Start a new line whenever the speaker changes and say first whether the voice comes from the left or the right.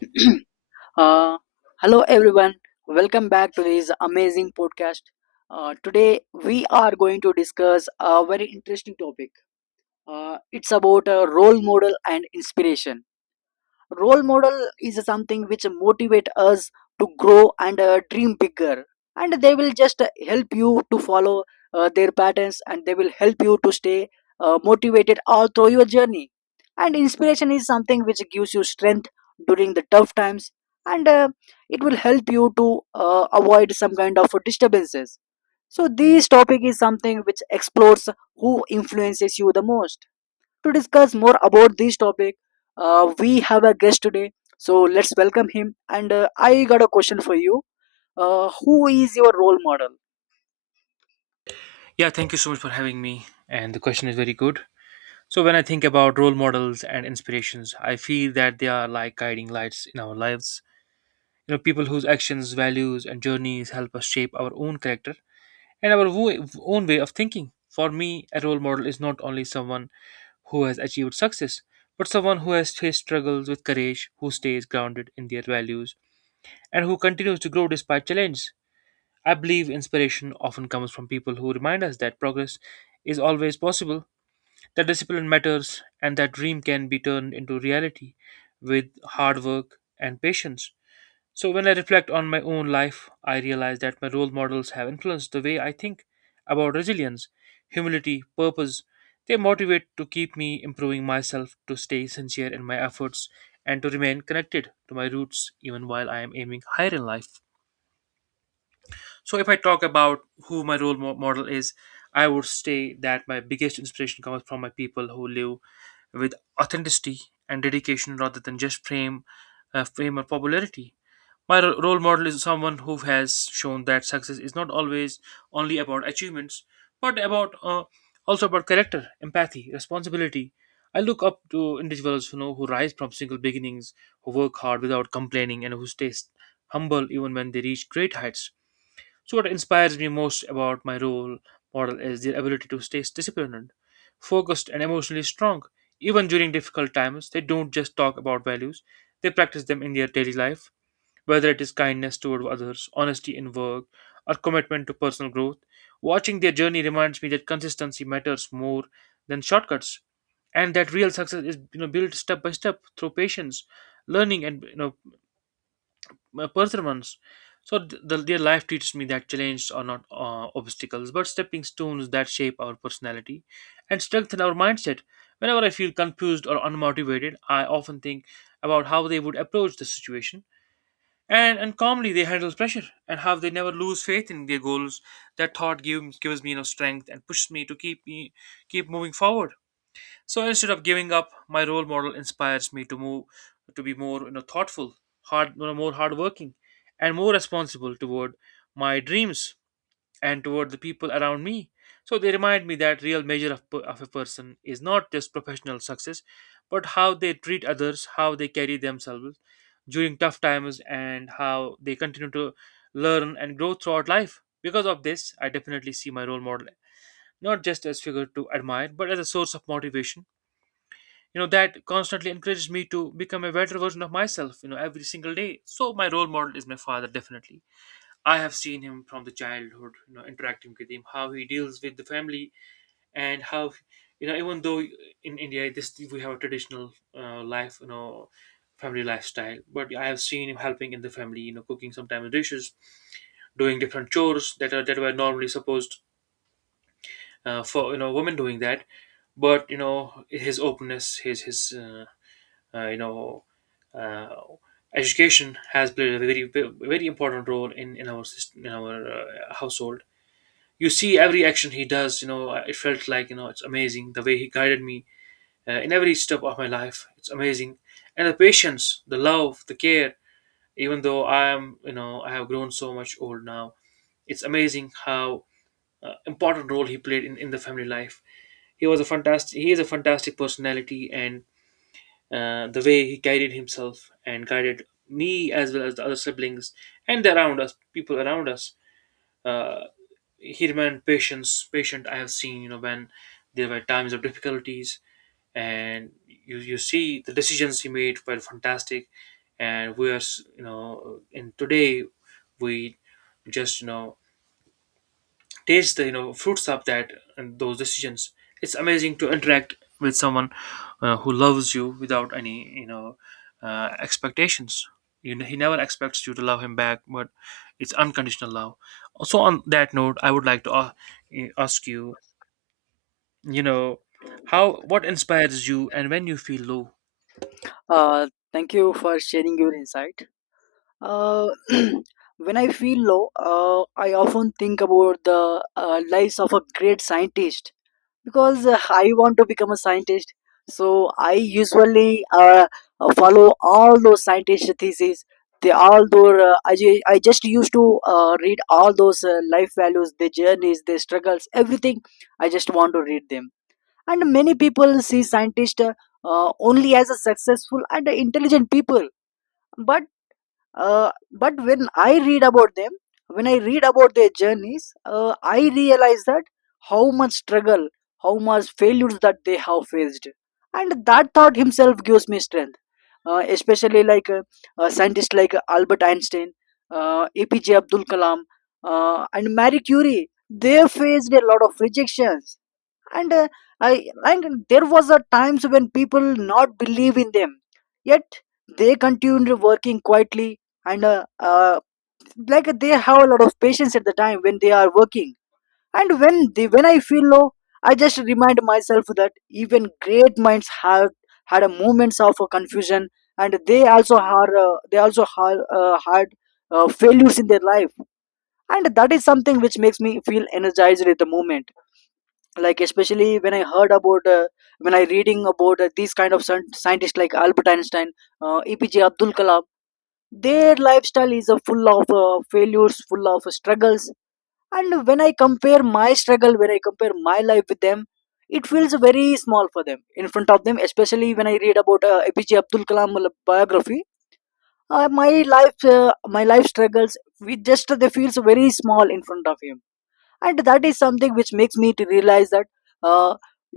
left: Uh, Hello, everyone. Welcome back to this amazing podcast. Today, we are going to discuss a very interesting topic. It's about a role model and inspiration. Role model is something which motivate us to grow and dream bigger, and they will just help you to follow their patterns, and they will help you to stay motivated all through your journey. And inspiration is something which gives you strength during the tough times, and it will help you to avoid some kind of disturbances. So this topic is something which explores who influences you the most. To discuss more about this topic, we have a guest today. So let's welcome him. And I got a question for you. Who is your role model?
right: Yeah, thank you so much for having me. And the question is very good. So, when I think about role models and inspirations, I feel that they are like guiding lights in our lives. You know, people whose actions, values, and journeys help us shape our own character and own way of thinking. For me, a role model is not only someone who has achieved success, but someone who has faced struggles with courage, who stays grounded in their values, and who continues to grow despite challenges. I believe inspiration often comes from people who remind us that progress is always possible, that discipline matters, and that dream can be turned into reality with hard work and patience. So, when I reflect on my own life, I realize that my role models have influenced the way I think about resilience, humility, purpose. They motivate to keep me improving myself, to stay sincere in my efforts, and to remain connected to my roots even while I am aiming higher in life. So if I talk about who my role model is, I would say that my biggest inspiration comes from my people who live with authenticity and dedication rather than just fame, fame or popularity. My role model is someone who has shown that success is not always only about achievements, but about also about character, empathy, responsibility. I look up to individuals, you know, who rise from single beginnings, who work hard without complaining, and who stay humble even when they reach great heights. So, what inspires me most about my role model is their ability to stay disciplined, focused, and emotionally strong. Even during difficult times, they don't just talk about values, they practice them in their daily life, whether it is kindness toward others, honesty in work, or commitment to personal growth. Watching their journey reminds me that consistency matters more than shortcuts, and that real success is, you know, built step by step through patience, learning, and, you know, my perseverance. So their life teaches me that challenges are not obstacles, but stepping stones that shape our personality and strengthen our mindset. Whenever I feel confused or unmotivated, I often think about how they would approach the situation and calmly they handle pressure and how they never lose faith in their goals. That thought gives me, you know, strength and pushes me to keep moving forward. So instead of giving up, my role model inspires me to move to be more, you know, thoughtful, more hardworking, and more responsible toward my dreams and toward the people around me. So they remind me that real measure of a person is not just professional success, but how they treat others, how they carry themselves during tough times, and how they continue to learn and grow throughout life. Because of this, I definitely see my role model not just as figure to admire, but as a source of motivation, you know, that constantly encourages me to become a better version of myself, you know, every single day. So my role model is my father, definitely. I have seen him from the childhood, you know, interacting with him, how he deals with the family. And how, you know, even though in india this we have a traditional, life, you know, family lifestyle, but I have seen him helping in the family, you know, cooking sometimes dishes, doing different chores that are that were normally supposed for, you know, women doing that. But, you know, his openness, his uh, you know uh, education has played a very very important role in our system, in our household. You see every action he does, you know, it felt like, you know, it's amazing the way he guided me in every step of my life. It's amazing. And the patience, the love, the care, even though I am, you know, I have grown so much old now, it's amazing how important role he played in the family life. He is a fantastic personality. And the way he guided himself and guided me as well as the other siblings and the around us people around us, uh, he remained patience patient. I have seen, you know, when there were times of difficulties, and you see the decisions he made were fantastic. And we are s- you know and today we just, you know, taste the, you know, fruits of that and those decisions. It's amazing to interact with someone, who loves you without any, you know, expectations. You know, he never expects you to love him back, but it's unconditional love. Also on that note, I would like to, ask you, you know, how, what inspires you and when you feel low.
left: Uh, Thank you for sharing your insight. Uh, when I feel low, I often think about the lives of a great scientist, because I want to become a scientist. So I usually follow all those scientist theses. They all those I just used to read all those life values, their journeys, their struggles, everything. I just want to read them. And many people see scientists only as a successful and intelligent people, but but when I read about them, when I read about their journeys, I realize that how much struggle, how much failures that they have faced, and that thought himself gives me strength. Especially like scientists like Albert Einstein, APJ Abdul Kalam, and Marie Curie, they faced a lot of rejections, and I and there was a times when people not believe in them, yet they continued working quietly and like they have a lot of patience at the time when they are working. And when I feel low, I just remind myself that even great minds have had a moments of confusion, and they also had, had failures in their life, and that is something which makes me feel energized at the moment, like especially when I reading about these kind of scientists like Albert Einstein, EPJ Abdul Kalam. Their lifestyle is full of failures, full of struggles. And when I compare my struggle, when I compare my life with them, it feels very small for them, in front of them, especially when I read about EPJ Abdul Kalam biography. My life, my life struggles, we just they feels very small in front of him. And that is something which makes me to realize that, uh,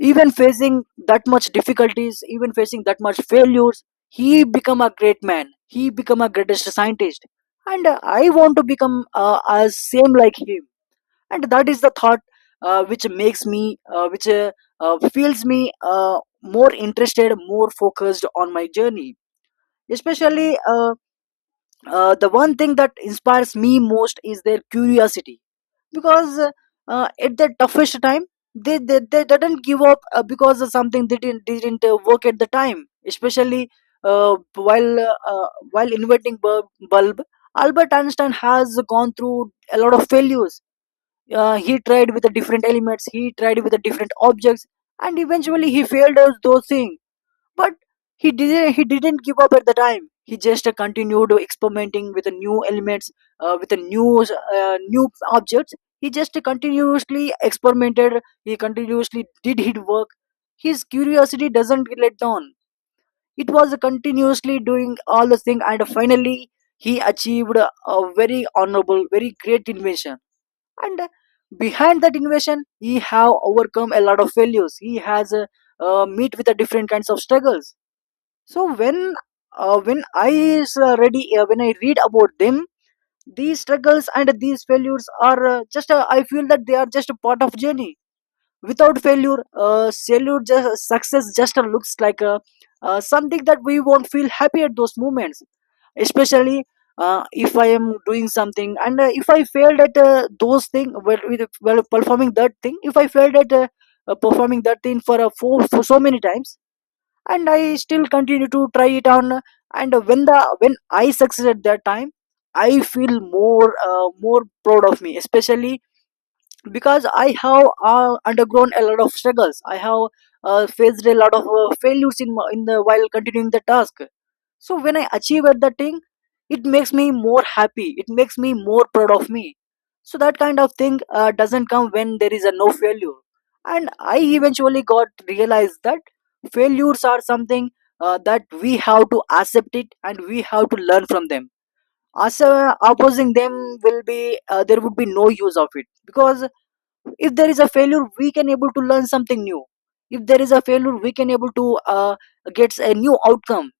left: even facing that much difficulties, even facing that much failures, he become a great man, he become a greatest scientist. And I want to become as same like him. And that is the thought which makes me, which feels me uh, more interested, more focused on my journey. Especially the one thing that inspires me most is their curiosity, because at the toughest time, they didn't give up, because of something they didn't work at the time, especially while while inventing bulb, Albert Einstein has gone through a lot of failures. He tried with the different elements, he tried with the different objects, and eventually he failed at those things. But he didn't give up at the time. He just continued experimenting with the new elements, with the new objects. He just continuously experimented. He continuously did his work. His curiosity doesn't let down. It was continuously doing all the thing, and finally he achieved a very honorable, very great invention. And behind that invention, he have overcome a lot of failures. He has meet with the different kinds of struggles. So when, when I is ready, when I read about them, these struggles and these failures are just, I feel that they are just a part of journey. Without failure, failure just, success just looks like something that we won't feel happy at those moments. Especially if I am doing something, and if I failed at those things well, with well performing that thing, if I failed at performing that thing for so many times, and I still continue to try it on, and when I succeed at that time, I feel more proud of me, especially because I have undergone a lot of struggles. I have faced a lot of failures in the while continuing the task. So when I achieve at that thing, it makes me more happy, it makes me more proud of me. So that kind of thing doesn't come when there is a no failure. And I eventually got realized that failures are something that we have to accept it, and we have to learn from them, as opposing them will be, there would be no use of it. Because if there is a failure, we can able to learn something new. If there is a failure, we can able to uh, get a new outcome.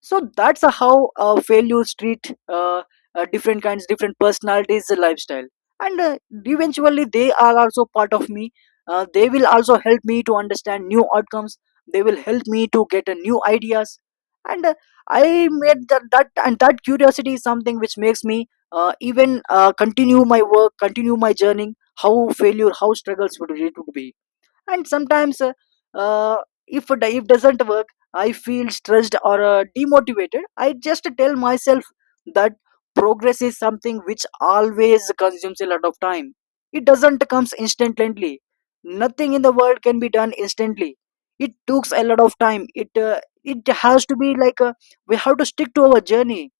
left: So that's how failures treat different kinds, different personalities, the lifestyle. And eventually they are also part of me. They will also help me to understand new outcomes. They will help me to get new ideas. And I made that curiosity is something which makes me even continue my work, continue my journey, how failure, how struggles would it would be. And sometimes uh, if it if doesn't work, I feel stressed or demotivated. I just tell myself that progress is something which always consumes a lot of time. It doesn't comes instantly. Nothing in the world can be done instantly. It takes a lot of time. It has to be like, we have to stick to our journey.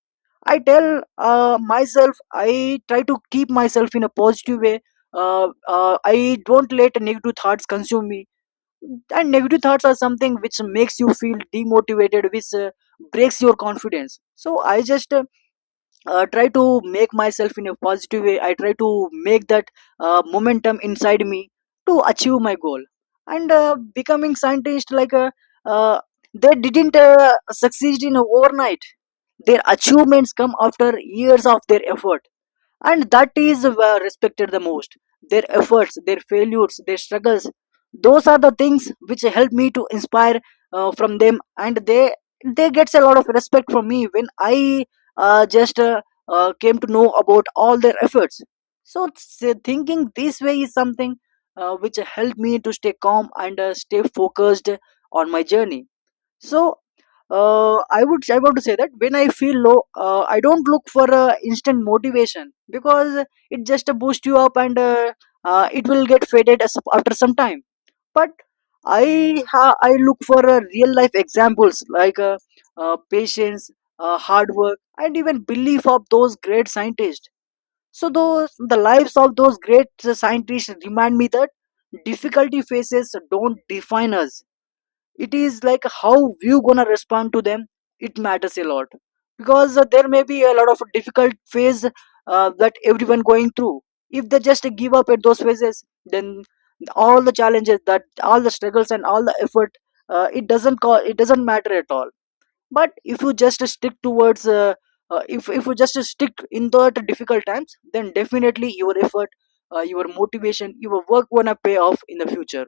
left: I tell myself, I try to keep myself in a positive way. uh, I don't let negative thoughts consume me. And negative thoughts are something which makes you feel demotivated, which breaks your confidence. So I just try to make myself in a positive way. I try to make that momentum inside me to achieve my goal. And becoming scientist like uh, they didn't succeed in overnight. Their achievements come after years of their effort. And that is respected the most. Their efforts, their failures, their struggles, those are the things which help me to inspire from them. And they gets a lot of respect from me when I just came to know about all their efforts. So thinking this way is something which helped me to stay calm and stay focused on my journey. So I would I want to say that when I feel low, I don't look for instant motivation, because it just boosts you up, and it will get faded after some time. But I look for real life examples, like patience, hard work, and even belief of those great scientists. So those the lives of those great scientists remind me that difficulty faces don't define us. It is like how you gonna respond to them, it matters a lot. Because there may be a lot of difficult phase that everyone going through. If they just give up at those phases, then all the challenges that all the struggles and all the effort, it doesn't call. It doesn't matter at all. But if you just stick towards if you just stick in the difficult times, then definitely your effort, your motivation, your work gonna pay off in the future.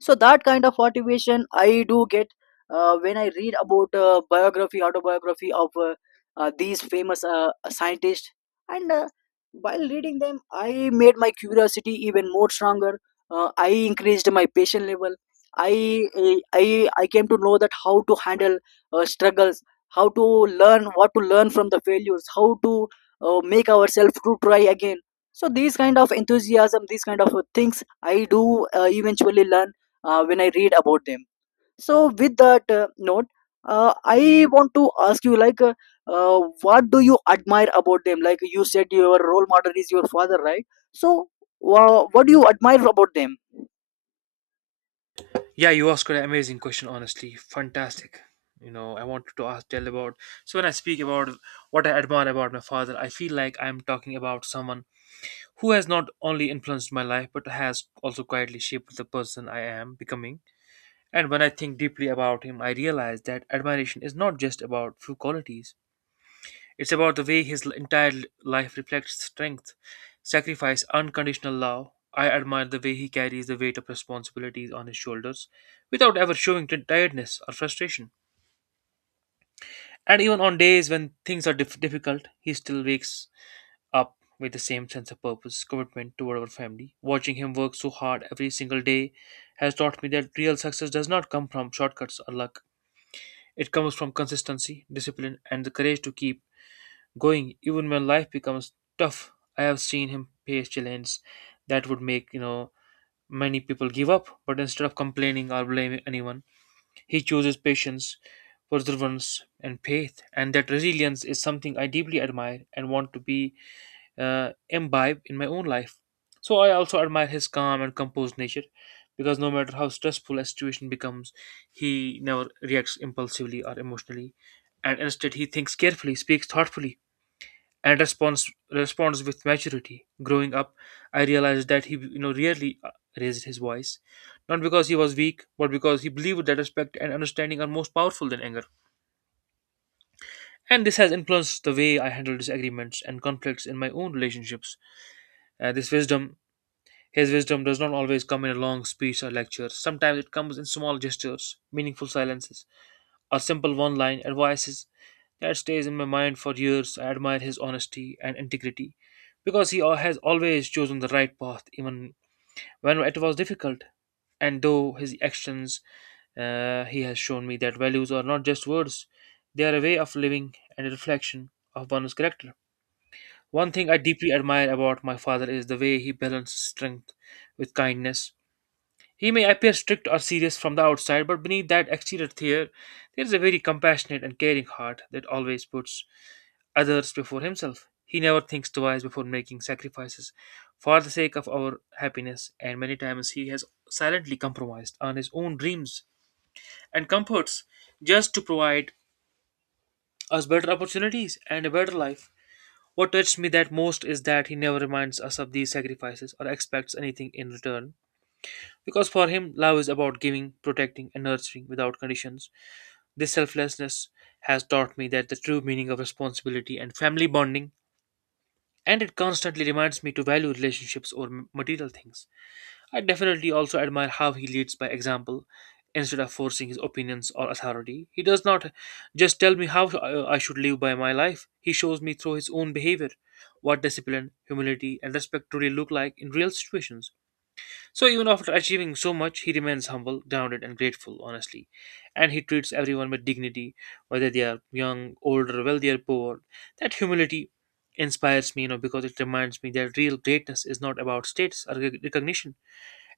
left: So that kind of motivation I do get when I read about biography, autobiography of these famous scientists. And While reading them, I made my curiosity even more stronger. I increased my patient level. I i i I came to know that how to handle struggles, how to learn, what to learn from the failures, how to make ourselves to try again. So these kind of enthusiasm, these kind of things, I do eventually learn when I read about them. So with that note, I want to ask you like what do you admire about them? Like you said your role model is your father, right? So what do you admire about them?
right: Yeah, you asked an amazing question, honestly fantastic. You know, I wanted to ask tell about. So when I speak about what I admire about my father, I feel like I'm talking about someone who has not only influenced my life but has also quietly shaped the person I am becoming. And when I think deeply about him, I realize that admiration is not just about few qualities, it's about the way his entire life reflects strength, sacrifice, unconditional love. I admire the way he carries the weight of responsibilities on his shoulders without ever showing tiredness or frustration. And even on days when things are difficult, he still wakes up with the same sense of purpose, commitment toward our family. Watching him work so hard every single day has taught me that real success does not come from shortcuts or luck. It comes from consistency, discipline, and the courage to keep going even when life becomes tough. I have seen him face challenges that would make, you know, many people give up, but instead of complaining or blaming anyone, he chooses patience, perseverance, and faith. And that resilience is something I deeply admire and want to be imbibe in my own life. So I also admire his calm and composed nature, because no matter how stressful a situation becomes, he never reacts impulsively or emotionally, and instead he thinks carefully, speaks thoughtfully, and responds with maturity. Growing up, I realized that he, you know, rarely raised his voice, not because he was weak, but because he believed that respect and understanding are most powerful than anger. And this has influenced the way I handle disagreements and conflicts in my own relationships. This wisdom His wisdom does not always come in a long speech or lecture. Sometimes it comes in small gestures, meaningful silences, or simple one line advices that stays in my mind for years. I admire his honesty and integrity because he has always chosen the right path, even when it was difficult. And though his actions, he has shown me that values are not just words, they are a way of living and a reflection of one's character. One thing I deeply admire about my father is the way he balances strength with kindness. He may appear strict or serious from the outside, but beneath that exterior there is a very compassionate and caring heart that always puts others before himself. He never thinks twice before making sacrifices for the sake of our happiness, and many times he has silently compromised on his own dreams and comforts just to provide us better opportunities and a better life. What touched me that most is that he never reminds us of these sacrifices or expects anything in return. Because for him, love is about giving, protecting, and nurturing without conditions. This selflessness has taught me that the true meaning of responsibility and family bonding, and it constantly reminds me to value relationships over material things. I definitely also admire how he leads by example. Instead of forcing his opinions or authority, he does not just tell me how, I should live by my life. He shows me through his own behavior what discipline, humility, and respect truly look like in real situations. So even after achieving so much, he remains humble, grounded, and grateful, honestly. And he treats everyone with dignity, whether they are young, older, wealthy, or poor. That humility inspires me, you know, because it reminds me that real greatness is not about status or recognition.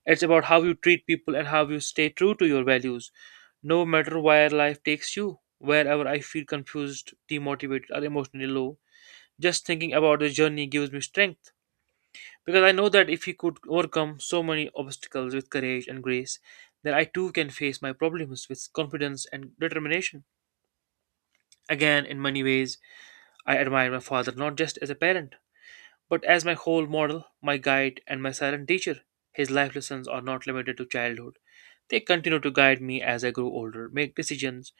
right: It's about how you treat people and how you stay true to your values, no matter where life takes you. Wherever I feel confused, demotivated, or emotionally low, just thinking about the journey gives me strength. Because I know that if he could overcome so many obstacles with courage and grace, then I too can face my problems with confidence and determination. Again, in many ways, I admire my father not just as a parent, but as my whole model, my guide, and my silent teacher. His life lessons are not limited to childhood. They continue to guide me as I grow older, make decisions,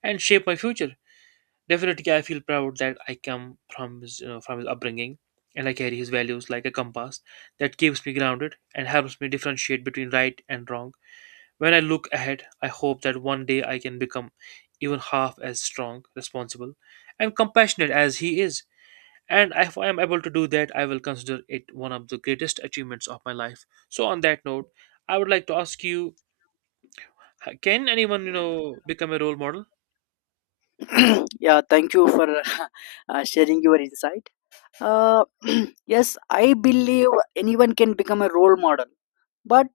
right: and shape my future. Definitely, I feel proud that I come from from his upbringing, and I carry his values like a compass that keeps me grounded and helps me differentiate between right and wrong. When I look ahead, I hope that one day I can become even half as strong, responsible, and compassionate as he is. And if I am able to do that, I will consider it one of the greatest achievements of my life. So, on that note, I would like to ask you: Can anyone become a role model?
left: Yeah, thank you for sharing your insight. uh, yes, I believe anyone can become a role model, but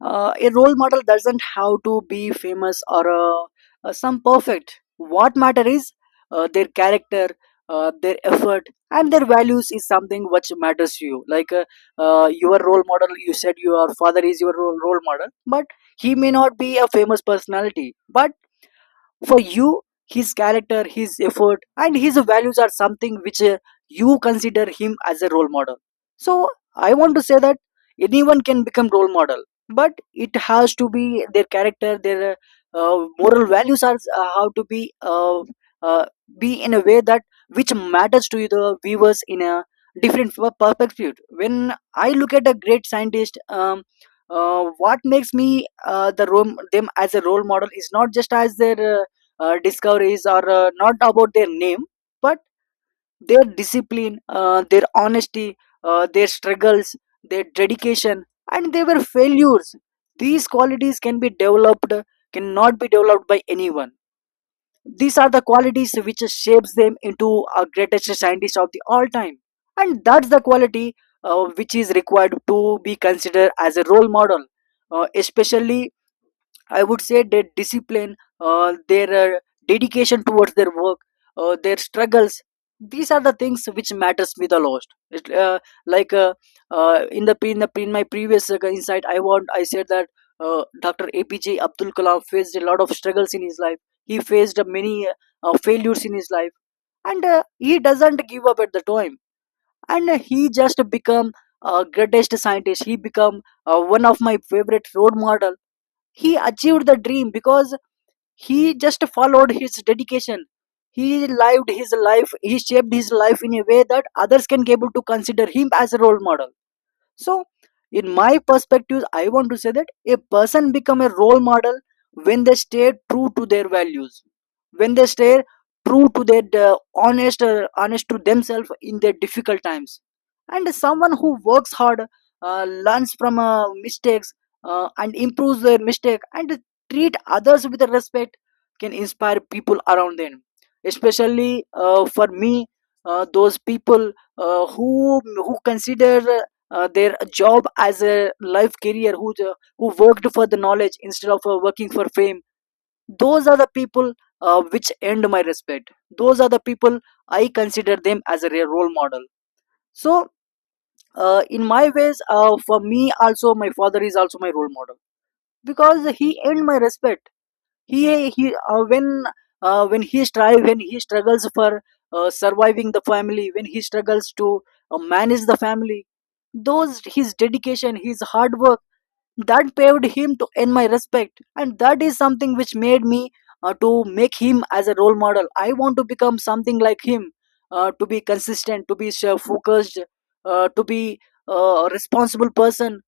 left: a role model doesn't have to be famous or some perfect. What matter is their character, their effort, and their values is something which matters to you. Like your role model, you said your father is your role model, but he may not be a famous personality. But for you, his character, his effort, and his values are something which you consider him as a role model. So I want to say that anyone can become role model, but it has to be their character, their moral values are how to uh, be in a way that which matters to the viewers in a different perspective. When I look at a great scientist, what makes me the them as a role model is not just as their discoveries are not about their name, but their discipline, their honesty, their struggles, their dedication, and they were failures. These qualities can be developed, cannot be developed by anyone. These are the qualities which shapes them into a greatest scientist of the all time. And that's the quality which is required to be considered as a role model. Especially, I would say their discipline, their dedication towards their work, their struggles. These are the things which matters me the most. It, like in the pre- in the pre- In my previous insight, I said that Dr. APJ Abdul Kalam faced a lot of struggles in his life. He faced many failures in his life, and he doesn't give up at the time. And he just become a greatest scientist. He become one of my favorite role model. He achieved the dream because he just followed his dedication. He lived his life, he shaped his life in a way that others can be able to consider him as a role model. So in my perspective, I want to say that a person become a role model when they stay true to their values, when they stay true to their honest to themselves in their difficult times, and someone who works hard, learns from mistakes, and improves their mistake and treat others with respect, can inspire people around them. Especially for me, those people uh, who who consider their job as a life career, who who worked for the knowledge instead of working for fame. Those are the people which earned my respect. Those are the people I consider them as a real role model. So in my ways, for me also, my father is also my role model because he earned my respect. He he When when he strive, when he struggles for surviving the family, when he struggles to manage the family, those his dedication, his hard work, that paved him to earn my respect. And that is something which made me to make him as a role model. I want to become something like him, to be consistent, to be so focused, to be a responsible person.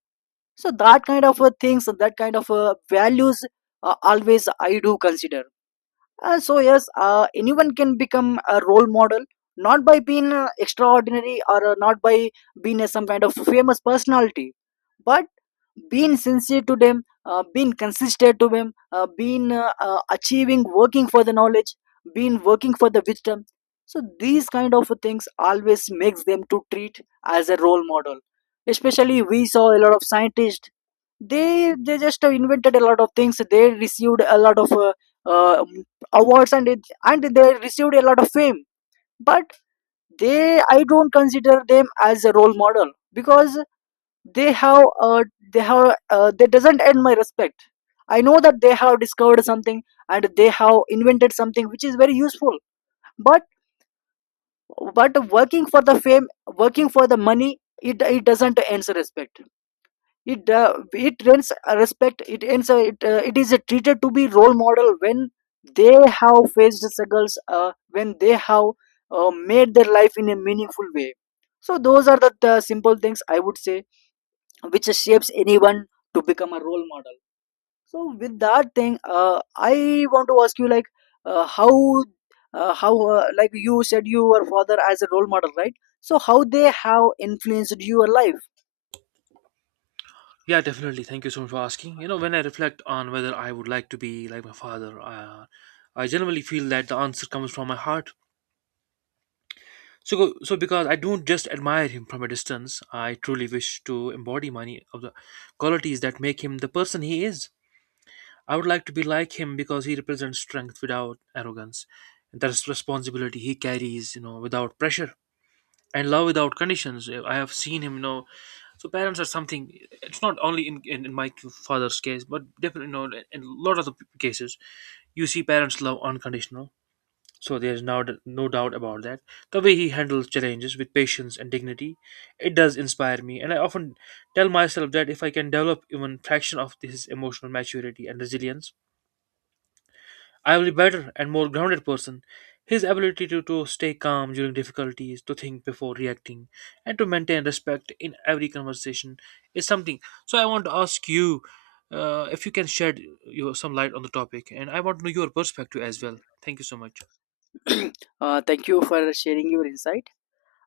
left: So that kind of things, that kind of values, always I do consider. So yes, anyone can become a role model, not by being extraordinary, or not by being some kind of famous personality, but being sincere to them, being consistent to them, being achieving, working for the knowledge, being working for the wisdom. So these kind of things always makes them to treat as a role model. Especially we saw a lot of scientists, they just invented a lot of things, they received a lot of uh, awards, and they received a lot of fame. But they I don't consider them as a role model because they have uh, they have they doesn't earn my respect. I know that they have discovered something and they have invented something which is very useful, but but working for the fame, working for the money, it doesn't earn respect. It it earns a respect it earns. A, it, It is a treated to be role model when they have faced the struggles, when they have made their life in a meaningful way. So those are the simple things I would say which shapes anyone to become a role model. So with that thing, I want to ask you like uh, how how like you said your father as a role model, right? So how they have influenced your life?
right: Yeah, definitely. Thank you so much for asking. You know, when I reflect on whether I would like to be like my father, I generally feel that the answer comes from my heart. So, because I don't just admire him from a distance, I truly wish to embody many of the qualities that make him the person he is. I would like to be like him because he represents strength without arrogance, and that's responsibility he carries, without pressure, and love without conditions. I have seen him. So parents are something. It's not only in my father's case, but definitely, in a lot of the cases, you see parents love unconditional. So there's no doubt about that. The way he handles challenges with patience and dignity, it does inspire me, and I often tell myself that if I can develop even fraction of this emotional maturity and resilience, I will be better and more grounded person. His ability to stay calm during difficulties, to think before reacting, and to maintain respect in every conversation is something. So I want to ask you, if you can shed your, some light on the topic, and I want to know your perspective as well. Thank you so much.
left: Thank you for sharing your insight.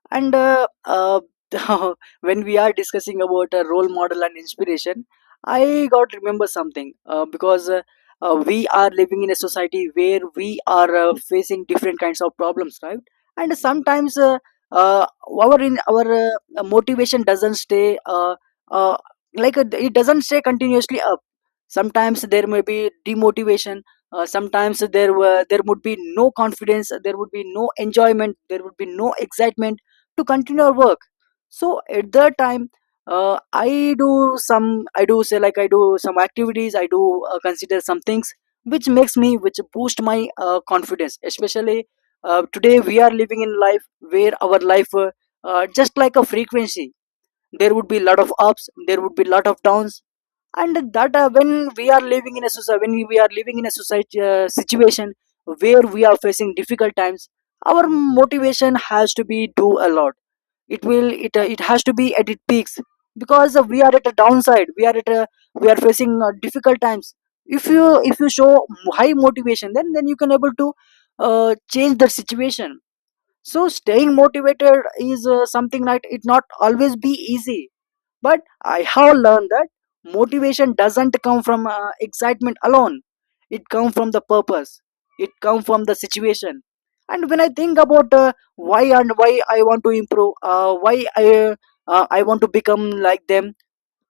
left: And When we are discussing about a role model and inspiration, I got remember something because we are living in a society where we are facing different kinds of problems, right? And sometimes our motivation doesn't stay uh, it doesn't stay continuously up. Sometimes there may be demotivation, sometimes there would be no confidence, there would be no enjoyment, there would be no excitement to continue our work. So at that time, uh, i do some I do say, like I do some activities, I do consider some things which makes me, which boost my confidence. Especially today we are living in life where our life just like a frequency, there would be lot of ups, there would be lot of downs. And that when we are living in a society When we are living in a society situation where we are facing difficult times, our motivation has to be do a lot. It will it It has to be at its peaks because we are at a downside, we are facing difficult times. If you show high motivation, then you can able to change the situation. So staying motivated is something like, it not always be easy, but I have learned that motivation doesn't come from excitement alone. It comes from the purpose. It comes from the situation. And when I think about why I want to improve, why I want to become like them,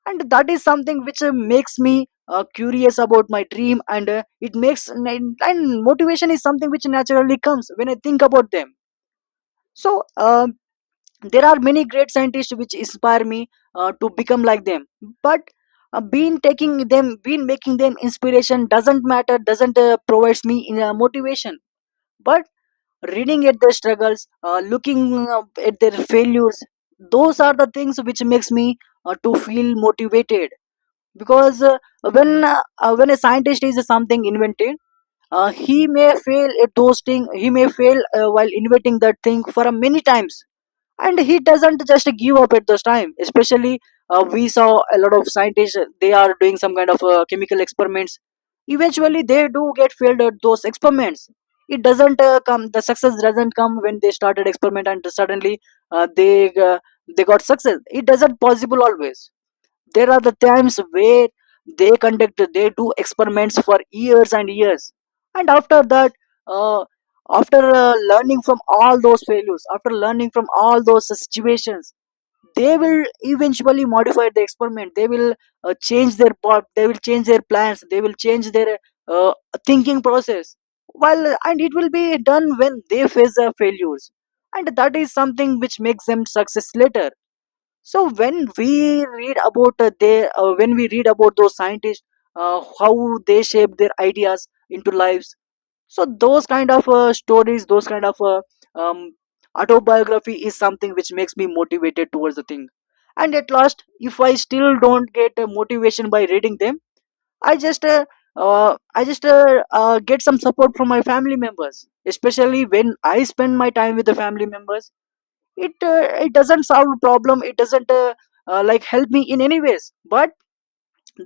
left: and that is something which makes me curious about my dream, and it makes and motivation is something which naturally comes when I think about them. So there are many great scientists which inspire me to become like them. But being making them inspiration doesn't provides me motivation. But reading at their struggles, looking at their failures, those are the things which makes me to feel motivated. Because when a scientist is something invented, he may fail at those thing, he may fail while inventing that thing for a many times, and he doesn't just give up at those time. Especially we saw a lot of scientists, they are doing some kind of chemical experiments, eventually they do get failed at those experiments. It doesn't come The success doesn't come when they started experiment and suddenly uh, they uh, they got success. It doesn't possible always. There are the times where they do experiments for years and years, and after that, uh, after learning from all those failures, after learning from all those situations, they will eventually modify the experiment. They will change their part. They will change their plans. They will change their uh, thinking process. While and It will be done when they face the failures, and that is something which makes them success later. So when we read about they when we read about those scientists, how they shape their ideas into lives. So those kind of stories, those kind of um, autobiography is something which makes me motivated towards the thing. And at last, if I still don't get motivation by reading them, i just uh, I just get some support from my family members. Especially when I spend my time with the family members, it doesn't solve problem, it doesn't like help me in any ways, but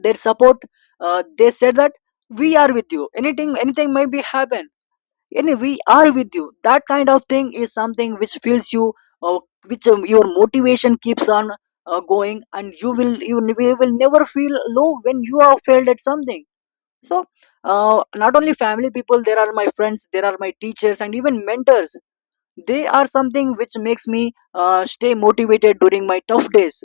left: their support, they said that we are with you, anything may be happen, any we are with you. That kind of thing is something which fills you, uh, which your motivation keeps on going, and you will never feel low when you are failed at something. So not only family people, there are my friends, there are my teachers, and even mentors. They are something which makes me stay motivated during my tough days.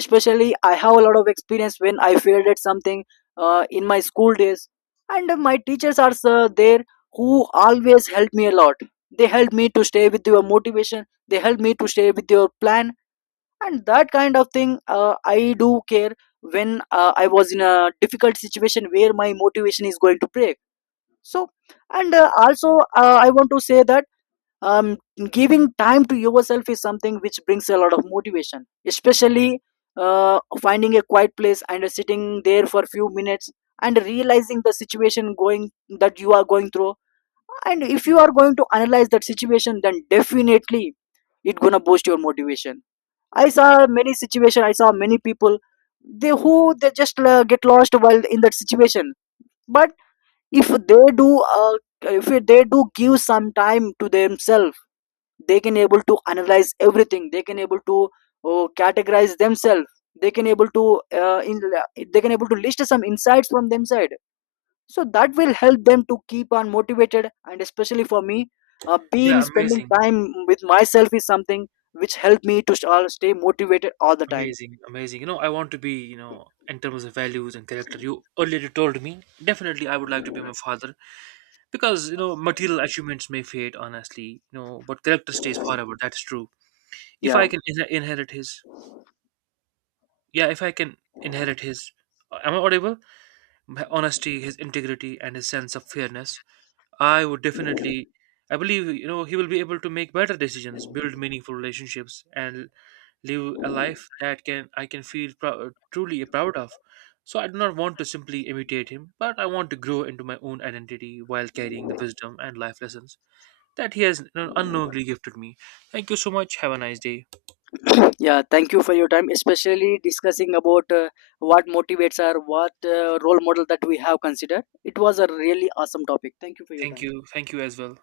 left: Especially I have a lot of experience when I failed at something in my school days, and my teachers are there who always help me a lot. They help me to stay with your motivation, they help me to stay with your plan. And that kind of thing I do care when I was in a difficult situation where my motivation is going to break. So and also I want to say that um, giving time to yourself is something which brings a lot of motivation. Especially finding a quiet place and sitting there for a few minutes and realizing the situation going that you are going through, and if you are going to analyze that situation, then definitely it gonna boost your motivation. I saw many situation, I saw many people, they just get lost while in that situation. But if they do give some time to themselves, they can able to analyze everything, they can able to, oh, categorize themselves, they can able to they can able to list some insights from them side. So that will help them to keep on motivated. And especially for me, being
right: Yeah,
left: spending
right: amazing,
left: time with myself is something which helped me to all stay motivated all the time.
right: amazing, amazing. You know, I want to be, you know, in terms of values and character. You earlier you told me definitely I would like to be my father because, you know, material achievements may fade honestly, you know, but character stays forever. That's true. If I
left: Yeah.
right: can inherit his, yeah, if I can inherit his, am I audible? My honesty, his integrity, and his sense of fairness, I would definitely, I believe, you know, he will be able to make better decisions, build meaningful relationships, and live a life that can I can feel prou- truly proud of. So I do not want to simply imitate him, but I want to grow into my own identity while carrying the wisdom and life lessons that he has, you know, unknowingly gifted me. Thank you so much. Have a nice day.
left: Yeah, thank you for your time, especially discussing about what motivates our, what role model that we have considered. It was a really awesome topic. Thank you for your
right: Thank
left: time.
right: you. Thank you as well.